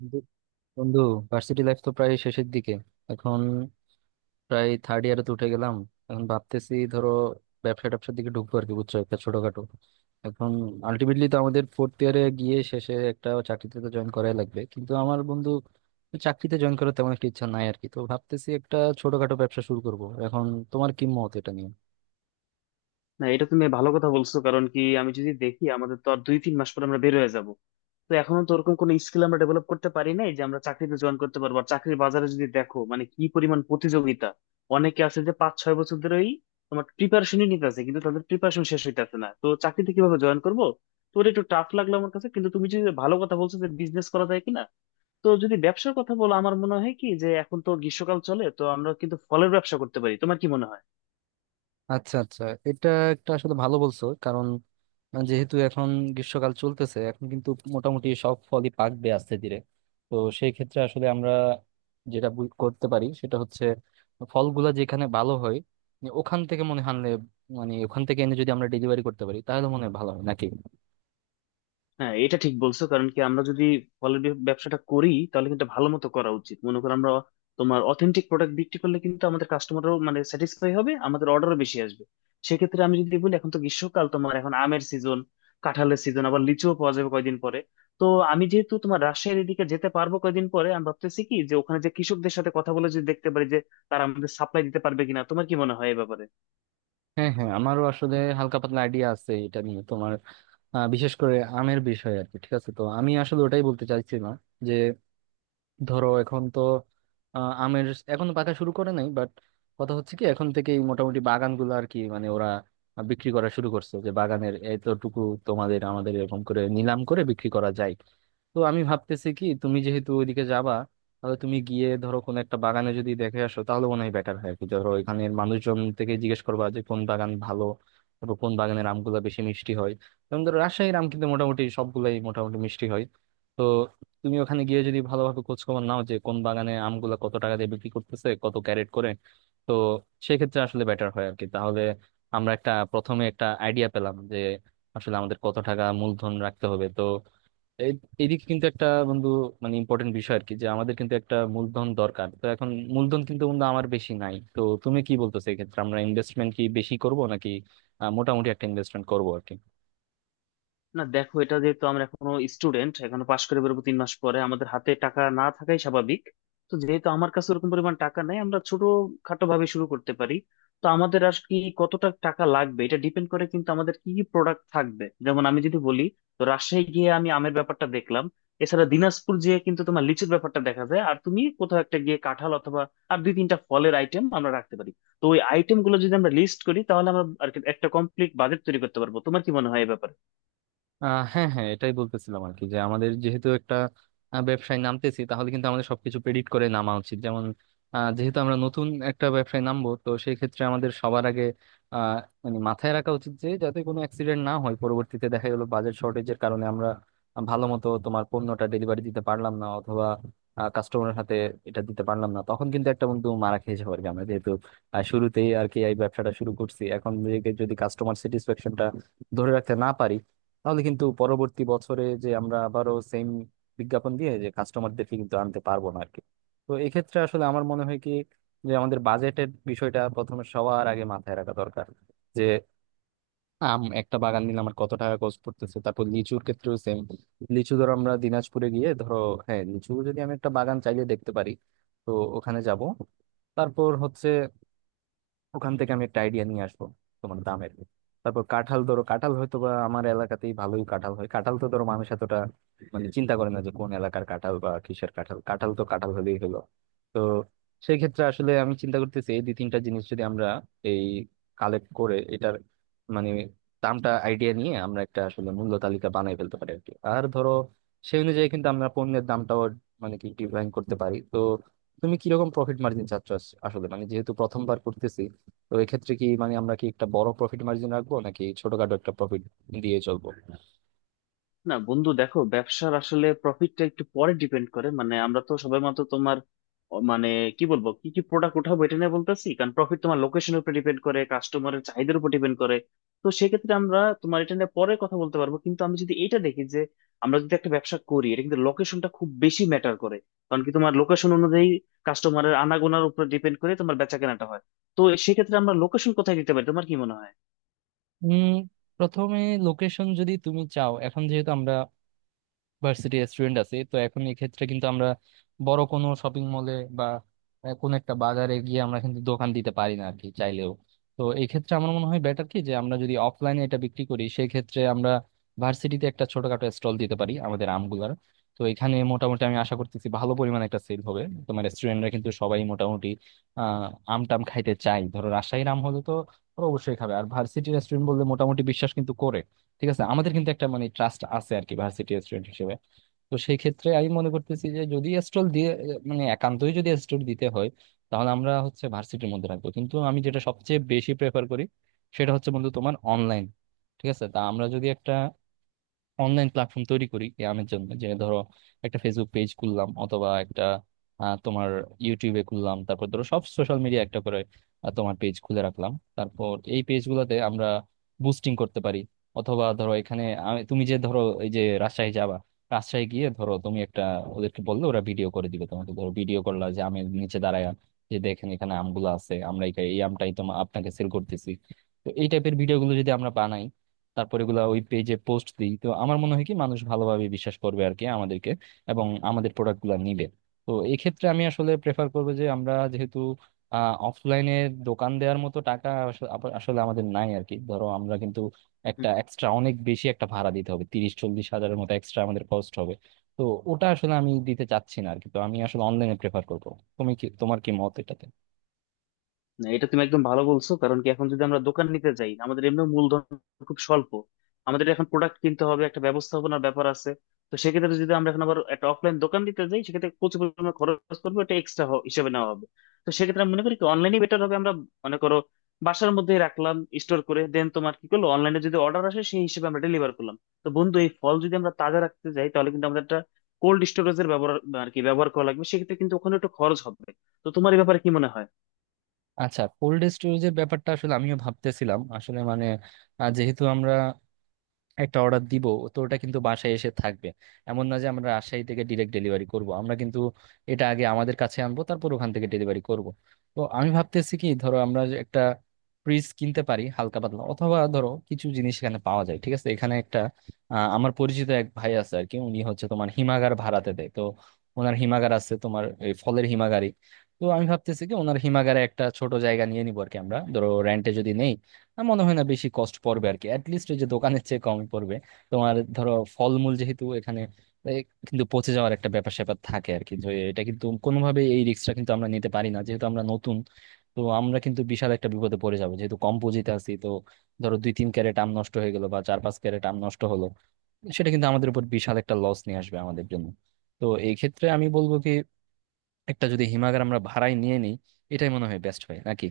বন্ধু বন্ধু, varsity life তো প্রায় শেষের দিকে। এখন প্রায় থার্ড ইয়ারে তো উঠে গেলাম। এখন ভাবতেছি ধরো, ব্যবসা ট্যাবসার দিকে ঢুকবো আর কি, বুঝছো, একটা ছোটখাটো। এখন আলটিমেটলি তো আমাদের ফোর্থ ইয়ারে গিয়ে শেষে একটা চাকরিতে তো জয়েন করাই লাগবে, কিন্তু আমার বন্ধু, চাকরিতে জয়েন করার তেমন একটা ইচ্ছা নাই আর কি। তো ভাবতেছি একটা ছোটখাটো ব্যবসা শুরু করব এখন। তোমার কি মত এটা নিয়ে? না, এটা তুমি ভালো কথা বলছো। কারণ কি, আমি যদি দেখি আমাদের তো আর 2-3 মাস পর আমরা বের হয়ে যাব। তো এখনো তো ওরকম কোনো স্কিল আমরা ডেভেলপ করতে পারি নাই যে আমরা চাকরিতে জয়েন করতে পারবো। আর চাকরির বাজারে যদি দেখো, মানে কি পরিমাণ প্রতিযোগিতা! অনেকে আছে যে 5-6 বছর ধরেই তোমার প্রিপারেশনই নিতে আছে, কিন্তু তাদের প্রিপারেশন শেষ হইতেছে না। তো চাকরিতে কিভাবে জয়েন করবো? তোর একটু টাফ লাগলো আমার কাছে, কিন্তু তুমি যদি ভালো কথা বলছো যে বিজনেস করা যায় কিনা। তো যদি ব্যবসার কথা বলো, আমার মনে হয় কি যে এখন তো গ্রীষ্মকাল চলে, তো আমরা কিন্তু ফলের ব্যবসা করতে পারি। তোমার কি মনে হয়? আচ্ছা, আচ্ছা। এটা একটা আসলে ভালো বলছো, কারণ যেহেতু এখন গ্রীষ্মকাল চলতেছে, এখন কিন্তু মোটামুটি সব ফলই পাকবে আস্তে ধীরে। তো সেই ক্ষেত্রে আসলে আমরা যেটা করতে পারি সেটা হচ্ছে, ফলগুলা যেখানে ভালো হয় মানে ওখান থেকে মনে হয় আনলে, মানে ওখান থেকে এনে যদি আমরা ডেলিভারি করতে পারি তাহলে মনে হয় ভালো হয় নাকি। হ্যাঁ, এটা ঠিক বলছো। কারণ কি, আমরা যদি ফলের ব্যবসাটা করি তাহলে কিন্তু ভালো মতো করা উচিত। মনে করো আমরা তোমার অথেন্টিক প্রোডাক্ট বিক্রি করলে কিন্তু আমাদের কাস্টমারও মানে স্যাটিসফাই হবে, আমাদের অর্ডারও বেশি আসবে। সেক্ষেত্রে আমি যদি বলি, এখন তো গ্রীষ্মকাল, তোমার এখন আমের সিজন, কাঁঠালের সিজন, আবার লিচুও পাওয়া যাবে কয়দিন পরে। তো আমি যেহেতু তোমার রাজশাহীর এদিকে যেতে পারবো কয়দিন পরে, আমি ভাবতেছি কি যে ওখানে যে কৃষকদের সাথে কথা বলে যদি দেখতে পারি যে তারা আমাদের সাপ্লাই দিতে পারবে কিনা। তোমার কি মনে হয় এ ব্যাপারে? হ্যাঁ, হ্যাঁ, আমারও আসলে হালকা পাতলা আইডিয়া আছে এটা নিয়ে। তোমার বিশেষ করে আমের বিষয়ে আর কি। ঠিক আছে, তো আমি আসলে ওটাই বলতে চাইছিলাম। ধরো এখন তো আমের এখন পাকা শুরু করে নাই, বাট কথা হচ্ছে কি, এখন থেকেই মোটামুটি বাগানগুলো আর কি, মানে ওরা বিক্রি করা শুরু করছে যে বাগানের এতটুকু তোমাদের আমাদের এরকম করে নিলাম করে বিক্রি করা যায়। তো আমি ভাবতেছি কি, তুমি যেহেতু ওইদিকে যাবা, তাহলে তুমি গিয়ে ধরো কোন একটা বাগানে যদি দেখে আসো তাহলে মনে হয় বেটার হয় আর কি। ধরো এখানের মানুষজন থেকে জিজ্ঞেস করবা যে কোন বাগান ভালো, তারপর কোন বাগানের আমগুলো বেশি মিষ্টি হয়। যেমন ধরো রাজশাহীর আম কিন্তু মোটামুটি সবগুলাই মোটামুটি মিষ্টি হয়। তো তুমি ওখানে গিয়ে যদি ভালোভাবে খোঁজখবর নাও যে কোন বাগানে আমগুলা কত টাকা দিয়ে বিক্রি করতেছে, কত ক্যারেট করে, তো সেক্ষেত্রে আসলে বেটার হয় আর কি। তাহলে আমরা একটা, প্রথমে একটা আইডিয়া পেলাম যে আসলে আমাদের কত টাকা মূলধন রাখতে হবে। তো এইদিকে কিন্তু একটা, বন্ধু, মানে ইম্পর্টেন্ট বিষয় আর কি, যে আমাদের কিন্তু একটা মূলধন দরকার। তো এখন মূলধন কিন্তু বন্ধু আমার বেশি নাই। তো তুমি কি বলতেছো, এক্ষেত্রে আমরা ইনভেস্টমেন্ট কি বেশি করব নাকি মোটামুটি একটা ইনভেস্টমেন্ট করবো আর কি? না দেখো, এটা যেহেতু আমরা এখনো স্টুডেন্ট, এখনো পাশ করে বেরোবো 3 মাস পরে, আমাদের হাতে টাকা না থাকাই স্বাভাবিক। তো যেহেতু আমার কাছে ওরকম পরিমাণ টাকা নাই, আমরা ছোট খাটো ভাবে শুরু করতে পারি। তো আমাদের আর কি কতটা টাকা লাগবে এটা ডিপেন্ড করে কিন্তু আমাদের কি কি প্রোডাক্ট থাকবে। যেমন আমি যদি বলি, তো রাজশাহী গিয়ে আমি আমের ব্যাপারটা দেখলাম, এছাড়া দিনাজপুর গিয়ে কিন্তু তোমার লিচুর ব্যাপারটা দেখা যায়, আর তুমি কোথাও একটা গিয়ে কাঁঠাল অথবা আর দুই তিনটা ফলের আইটেম আমরা রাখতে পারি। তো ওই আইটেম গুলো যদি আমরা লিস্ট করি তাহলে আমরা আর কি একটা কমপ্লিট বাজেট তৈরি করতে পারবো। তোমার কি মনে হয় এই ব্যাপারে? হ্যাঁ, হ্যাঁ, এটাই বলতেছিলাম আর কি, যে আমাদের যেহেতু একটা ব্যবসায় নামতেছি, তাহলে কিন্তু আমাদের সবকিছু প্রেডিক্ট করে নামা উচিত। যেমন যেহেতু আমরা নতুন একটা ব্যবসায় নামবো, তো সেই ক্ষেত্রে আমাদের সবার আগে আহ, মানে মাথায় রাখা উচিত যে যাতে কোনো অ্যাক্সিডেন্ট না হয়, পরবর্তীতে দেখা গেলো বাজেট শর্টেজের কারণে আমরা ভালো মতো তোমার পণ্যটা ডেলিভারি দিতে পারলাম না, অথবা কাস্টমারের হাতে এটা দিতে পারলাম না, তখন কিন্তু একটা বন্ধু মারা খেয়ে যাবো আর কি। আমরা যেহেতু শুরুতেই আর কি এই ব্যবসাটা শুরু করছি, এখন যদি কাস্টমার স্যাটিসফ্যাকশনটা ধরে রাখতে না পারি, তাহলে কিন্তু পরবর্তী বছরে যে আমরা আবারও সেম বিজ্ঞাপন দিয়ে যে কাস্টমারদেরকে কিন্তু আনতে পারবো না আরকি। তো এক্ষেত্রে আসলে আমার মনে হয় কি, যে আমাদের বাজেটের বিষয়টা প্রথমে সবার আগে মাথায় রাখা দরকার। যে আম, একটা বাগান নিলে আমার কত টাকা খরচ পড়তেছে, তারপর লিচুর ক্ষেত্রেও সেম। লিচু ধরো আমরা দিনাজপুরে গিয়ে ধরো, হ্যাঁ, লিচু যদি আমি একটা বাগান চাইলে দেখতে পারি, তো ওখানে যাব, তারপর হচ্ছে ওখান থেকে আমি একটা আইডিয়া নিয়ে আসবো তোমার দামের। তারপর কাঁঠাল, ধরো কাঁঠাল হয়তো বা আমার এলাকাতেই ভালোই কাঁঠাল হয়। কাঁঠাল তো ধরো মানুষ এতটা মানে চিন্তা করে না যে কোন এলাকার কাঁঠাল বা কিসের কাঁঠাল, কাঁঠাল তো কাঁঠাল হলেই হলো। তো সেই ক্ষেত্রে আসলে আমি চিন্তা করতেছি, এই দুই তিনটা জিনিস যদি আমরা এই কালেক্ট করে এটার মানে দামটা আইডিয়া নিয়ে আমরা একটা আসলে মূল্য তালিকা বানাই ফেলতে পারি আর কি। আর ধরো সেই অনুযায়ী কিন্তু আমরা পণ্যের দামটাও মানে কি ডিজাইন করতে পারি। তো তুমি কিরকম প্রফিট মার্জিন চাচ্ছ আসলে, মানে যেহেতু প্রথমবার করতেছি, তো এক্ষেত্রে কি মানে আমরা কি একটা বড় প্রফিট মার্জিন রাখবো নাকি ছোটখাটো একটা প্রফিট দিয়ে চলবো? না বন্ধু দেখো, ব্যবসার আসলে প্রফিটটা একটু পরে ডিপেন্ড করে। মানে আমরা তো সবেমাত্র তোমার মানে কি বলবো কি কি প্রোডাক্ট উঠাবো এটা নিয়ে বলতেছি। কারণ প্রফিট তোমার লোকেশনের উপর ডিপেন্ড করে, কাস্টমারের চাহিদার উপর ডিপেন্ড করে। তো সেক্ষেত্রে আমরা তোমার এটা নিয়ে পরে কথা বলতে পারবো। কিন্তু আমি যদি এটা দেখি যে আমরা যদি একটা ব্যবসা করি, এটা কিন্তু লোকেশনটা খুব বেশি ম্যাটার করে। কারণ কি, তোমার লোকেশন অনুযায়ী কাস্টমারের আনাগোনার উপর ডিপেন্ড করে তোমার বেচাকেনাটা হয়। তো সেক্ষেত্রে আমরা লোকেশন কোথায় দিতে পারি? তোমার কি মনে হয়? উম প্রথমে লোকেশন যদি তুমি চাও, এখন যেহেতু আমরা ভার্সিটি স্টুডেন্ট আছি, তো এখন এই ক্ষেত্রে কিন্তু আমরা বড় কোনো শপিং মলে বা কোনো একটা বাজারে গিয়ে আমরা কিন্তু দোকান দিতে পারি না আর কি, চাইলেও। তো এই ক্ষেত্রে আমার মনে হয় বেটার কি, যে আমরা যদি অফলাইনে এটা বিক্রি করি সেই ক্ষেত্রে আমরা ভার্সিটিতে একটা ছোটখাটো স্টল দিতে পারি আমাদের আমগুলার। তো এখানে মোটামুটি আমি আশা করতেছি ভালো পরিমাণে একটা সেল হবে। তোমার স্টুডেন্টরা কিন্তু সবাই মোটামুটি আহ আম টাম খাইতে চায়। ধরো রাজশাহীর আম হলে তো ওরা অবশ্যই খাবে, আর ভার্সিটির স্টুডেন্ট বললে মোটামুটি বিশ্বাস কিন্তু করে, ঠিক আছে, আমাদের কিন্তু একটা মানে ট্রাস্ট আছে আর কি, ভার্সিটি স্টুডেন্ট হিসেবে। তো সেই ক্ষেত্রে আমি মনে করতেছি যে যদি স্টল দিয়ে, মানে একান্তই যদি স্টল দিতে হয় তাহলে আমরা হচ্ছে ভার্সিটির মধ্যে রাখবো, কিন্তু আমি যেটা সবচেয়ে বেশি প্রেফার করি সেটা হচ্ছে বন্ধু, তোমার অনলাইন। ঠিক আছে, তা আমরা যদি একটা অনলাইন প্ল্যাটফর্ম তৈরি করি ব্যায়ামের জন্য, যে ধরো একটা ফেসবুক পেজ খুললাম, অথবা একটা তোমার ইউটিউবে খুললাম, তারপর ধরো সব সোশ্যাল মিডিয়া একটা করে তোমার পেজ খুলে রাখলাম। তারপর এই পেজগুলোতে আমরা বুস্টিং করতে পারি, অথবা ধরো এখানে তুমি যে ধরো এই যে রাজশাহী যাবা, রাজশাহী গিয়ে ধরো তুমি একটা ওদেরকে বললে ওরা ভিডিও করে দিবে তোমাকে, ধরো ভিডিও করলা যে আমি নিচে দাঁড়ায়, যে দেখেন এখানে আমগুলো আছে, আমরা এই এই আমটাই তোমার আপনাকে সেল করতেছি। তো এই টাইপের ভিডিওগুলো যদি আমরা বানাই, তারপর এগুলা ওই পেজে পোস্ট দিই, তো আমার মনে হয় কি মানুষ ভালোভাবে বিশ্বাস করবে আর কি আমাদেরকে, এবং আমাদের প্রোডাক্ট গুলা নিবে। তো এই ক্ষেত্রে আমি আসলে প্রেফার করবো যে, আমরা যেহেতু অফলাইনে দোকান দেওয়ার মতো টাকা আসলে আমাদের নাই আর কি। ধরো আমরা কিন্তু একটা এক্সট্রা অনেক বেশি একটা ভাড়া দিতে হবে, 30-40 হাজারের মতো এক্সট্রা আমাদের কস্ট হবে। তো ওটা আসলে আমি দিতে চাচ্ছি না আর কি। তো আমি আসলে অনলাইনে প্রেফার করবো। তুমি কি, তোমার কি মত এটাতে? না, এটা তুমি একদম ভালো বলছো। কারণ কি, এখন যদি আমরা দোকান নিতে যাই আমাদের এমনি মূলধন খুব স্বল্প। আমাদের এখন প্রোডাক্ট কিনতে হবে, একটা ব্যবস্থাপনার ব্যাপার আছে। তো সেক্ষেত্রে যদি আমরা এখন আবার একটা অফলাইন দোকান দিতে যাই, সেক্ষেত্রে প্রচুর পরিমাণে খরচ করবো, এটা এক্সট্রা হিসেবে নেওয়া হবে। তো সেক্ষেত্রে আমি মনে করি কি অনলাইনে বেটার হবে। আমরা মনে করো বাসার মধ্যেই রাখলাম, স্টোর করে দেন তোমার কি করলো, অনলাইনে যদি অর্ডার আসে সেই হিসেবে আমরা ডেলিভার করলাম। তো বন্ধু, এই ফল যদি আমরা তাজা রাখতে যাই তাহলে কিন্তু আমাদের একটা কোল্ড স্টোরেজের ব্যবহার আর কি ব্যবহার করা লাগবে। সেক্ষেত্রে কিন্তু ওখানে একটু খরচ হবে। তো তোমার এই ব্যাপারে কি মনে হয়? আচ্ছা, কোল্ড স্টোরেজের ব্যাপারটা আসলে আমিও ভাবতেছিলাম আসলে, মানে যেহেতু আমরা একটা অর্ডার দিব, তো ওটা কিন্তু বাসায় এসে থাকবে। এমন না যে আমরা রাজশাহী থেকে ডিরেক্ট ডেলিভারি করব, আমরা কিন্তু এটা আগে আমাদের কাছে আনবো তারপর ওখান থেকে ডেলিভারি করব। তো আমি ভাবতেছি কি ধরো আমরা যে একটা ফ্রিজ কিনতে পারি হালকা পাতলা, অথবা ধরো কিছু জিনিস এখানে পাওয়া যায়, ঠিক আছে, এখানে একটা আমার পরিচিত এক ভাই আছে আর কি, উনি হচ্ছে তোমার হিমাগার ভাড়াতে দেয়। তো ওনার হিমাগার আছে, তোমার এই ফলের হিমাগারই। তো আমি ভাবতেছি কি ওনার হিমাগারে একটা ছোট জায়গা নিয়ে নিবো আর কি। আমরা ধরো রেন্টে যদি নেই, আমার মনে হয় না বেশি কস্ট পড়বে আর কি, অ্যাটলিস্ট ওই যে দোকানের চেয়ে কম পড়বে। তোমার ধরো ফলমূল যেহেতু এখানে এ, কিন্তু পচে যাওয়ার একটা ব্যাপার স্যাপার থাকে আর কি, যে এটা কিন্তু কোনোভাবে, এই রিস্কটা কিন্তু আমরা নিতে পারি না যেহেতু আমরা নতুন। তো আমরা কিন্তু বিশাল একটা বিপদে পড়ে যাবো যেহেতু কম পুঁজিতে আছি। তো ধরো 2-3 ক্যারেট আম নষ্ট হয়ে গেলো, বা 4-5 ক্যারেট আম নষ্ট হলো, সেটা কিন্তু আমাদের উপর বিশাল একটা লস নিয়ে আসবে আমাদের জন্য। তো এই ক্ষেত্রে আমি বলবো কি, একটা যদি হিমাগার আমরা ভাড়ায় নিয়ে নিই, এটাই মনে হয় বেস্ট হয় নাকি।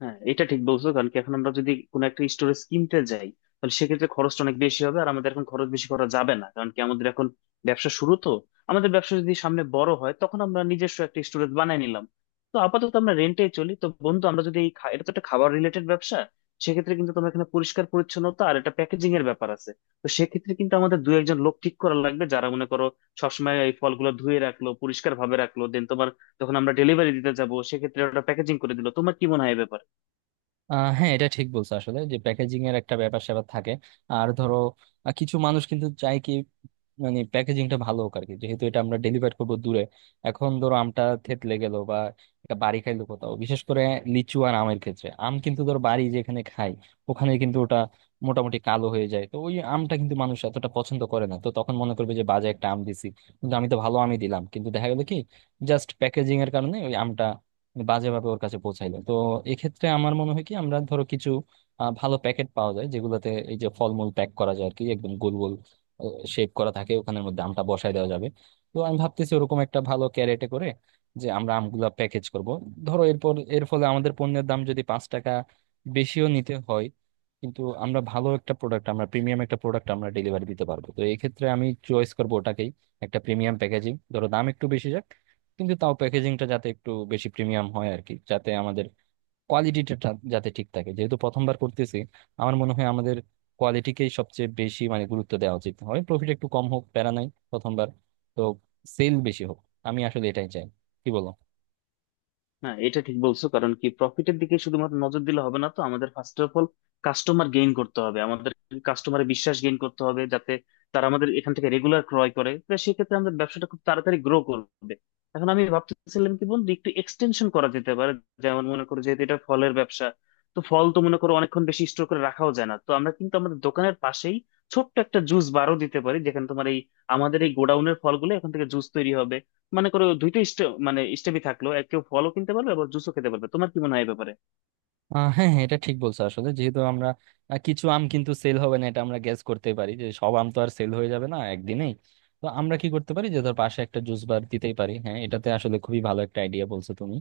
হ্যাঁ, এটা ঠিক বলছো। কারণ কি, এখন আমরা যদি কোনো একটা স্টোরেজ কিনতে যাই তাহলে সেক্ষেত্রে খরচটা অনেক বেশি হবে। আর আমাদের এখন খরচ বেশি করা যাবে না, কারণ কি আমাদের এখন ব্যবসা শুরু। তো আমাদের ব্যবসা যদি সামনে বড় হয় তখন আমরা নিজস্ব একটা স্টোরেজ বানিয়ে নিলাম। তো আপাতত আমরা রেন্টে চলি। তো বন্ধু, আমরা যদি এই এটা তো একটা খাবার রিলেটেড ব্যবসা, সেক্ষেত্রে কিন্তু তোমার এখানে পরিষ্কার পরিচ্ছন্নতা আর একটা প্যাকেজিং এর ব্যাপার আছে। তো সেক্ষেত্রে কিন্তু আমাদের দু একজন লোক ঠিক করা লাগবে যারা মনে করো সবসময় এই ফলগুলো ধুয়ে রাখলো, পরিষ্কার ভাবে রাখলো, দেন তোমার যখন আমরা ডেলিভারি দিতে যাবো সেক্ষেত্রে ওটা প্যাকেজিং করে দিলো। তোমার কি মনে হয় এ ব্যাপারে? হ্যাঁ, এটা ঠিক বলছো আসলে, যে প্যাকেজিং এর একটা ব্যাপার স্যাপার থাকে। আর ধরো কিছু মানুষ কিন্তু চায় কি, মানে প্যাকেজিংটা ভালো হোক আর কি, যেহেতু এটা আমরা ডেলিভার করবো দূরে। এখন ধরো আমটা থেতলে গেল, বা এটা বাড়ি খাইলো কোথাও, বিশেষ করে লিচু আর আমের ক্ষেত্রে। আম কিন্তু ধরো বাড়ি যেখানে খাই, ওখানে কিন্তু ওটা মোটামুটি কালো হয়ে যায়, তো ওই আমটা কিন্তু মানুষ এতটা পছন্দ করে না। তো তখন মনে করবে যে বাজে একটা আম দিছি, কিন্তু আমি তো ভালো আমই দিলাম, কিন্তু দেখা গেলো কি জাস্ট প্যাকেজিং এর কারণে ওই আমটা মানে বাজেভাবে ওর কাছে পৌঁছাইলো। তো এক্ষেত্রে আমার মনে হয় কি, আমরা ধরো কিছু ভালো প্যাকেট পাওয়া যায় যেগুলোতে এই যে ফলমূল প্যাক করা যায় আর কি, একদম গোল গোল শেপ করা থাকে, ওখানের মধ্যে আমটা বসায় দেওয়া যাবে। তো আমি ভাবতেছি ওরকম একটা ভালো ক্যারেটে করে যে আমরা আমগুলা প্যাকেজ করব। ধরো এরপর এর ফলে আমাদের পণ্যের দাম যদি 5 টাকা বেশিও নিতে হয়, কিন্তু আমরা ভালো একটা প্রোডাক্ট, আমরা প্রিমিয়াম একটা প্রোডাক্ট আমরা ডেলিভারি দিতে পারবো, তো এই ক্ষেত্রে আমি চয়েস করবো ওটাকেই। একটা প্রিমিয়াম প্যাকেজিং, ধরো দাম একটু বেশি যাক, কিন্তু তাও প্যাকেজিংটা যাতে একটু বেশি প্রিমিয়াম হয় আর কি, যাতে আমাদের কোয়ালিটিটা যাতে ঠিক থাকে, যেহেতু প্রথমবার করতেছি। আমার মনে হয় আমাদের কোয়ালিটিকেই সবচেয়ে বেশি মানে গুরুত্ব দেওয়া উচিত হয়। প্রফিট একটু কম হোক, প্যারা নাই, প্রথমবার তো সেল বেশি হোক, আমি আসলে এটাই চাই। কি বলো? না এটা ঠিক বলছো। কারণ কি, প্রফিটের দিকে শুধুমাত্র নজর দিলে হবে না। তো আমাদের first of all customer gain করতে হবে, আমাদের কাস্টমারে বিশ্বাস গেইন করতে হবে যাতে তারা আমাদের এখান থেকে রেগুলার ক্রয় করে। তো সেক্ষেত্রে আমাদের ব্যবসাটা খুব তাড়াতাড়ি গ্রো করবে। এখন আমি ভাবতেছিলাম কি বন্ধু, একটু এক্সটেনশন করা যেতে পারে। যেমন মনে করো, যেহেতু এটা ফলের ব্যবসা, তো ফল তো মনে করো অনেকক্ষণ বেশি স্টোর করে রাখাও যায় না। তো আমরা কিন্তু আমাদের দোকানের পাশেই ছোট্ট একটা জুস বারও দিতে পারি, যেখানে তোমার এই আমাদের এই গোডাউনের ফলগুলো এখান থেকে জুস তৈরি হবে। মানে করো দুইটা স্টেপই থাকলো, এক কেউ ফলও কিনতে পারবে আবার জুসও খেতে পারবে। তোমার কি মনে হয় এই ব্যাপারে? হ্যাঁ, হ্যাঁ, এটা ঠিক বলছো আসলে, যেহেতু আমরা কিছু আম কিন্তু সেল হবে না, এটা আমরা গ্যাস করতে পারি, যে সব আম তো আর সেল হয়ে যাবে না একদিনেই। তো আমরা কি করতে পারি, যে ধর পাশে একটা জুস বার দিতেই পারি। হ্যাঁ, এটাতে আসলে খুবই ভালো একটা আইডিয়া বলছো তুমি।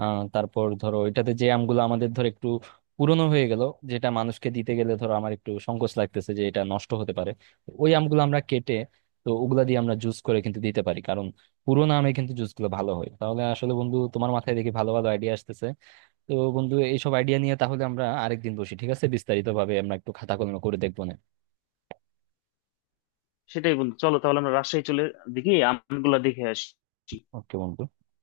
তারপর ধরো এটাতে যে আমগুলো আমাদের ধর একটু পুরনো হয়ে গেল, যেটা মানুষকে দিতে গেলে ধরো আমার একটু সংকোচ লাগতেছে যে এটা নষ্ট হতে পারে, তো ওই আমগুলো আমরা কেটে, তো ওগুলা দিয়ে আমরা জুস করে কিন্তু দিতে পারি, কারণ পুরোনো আমে কিন্তু জুসগুলো ভালো হয়। তাহলে আসলে বন্ধু, তোমার মাথায় দেখি ভালো ভালো আইডিয়া আসতেছে। তো বন্ধু, এইসব আইডিয়া নিয়ে তাহলে আমরা আরেকদিন বসি, ঠিক আছে? বিস্তারিত ভাবে আমরা একটু খাতা কলম করে দেখবো না। সেটাই বন্ধু, চলো তাহলে আমরা রাজশাহী চলে দেখি আমগুলা দেখে আসি। ওকে বন্ধু।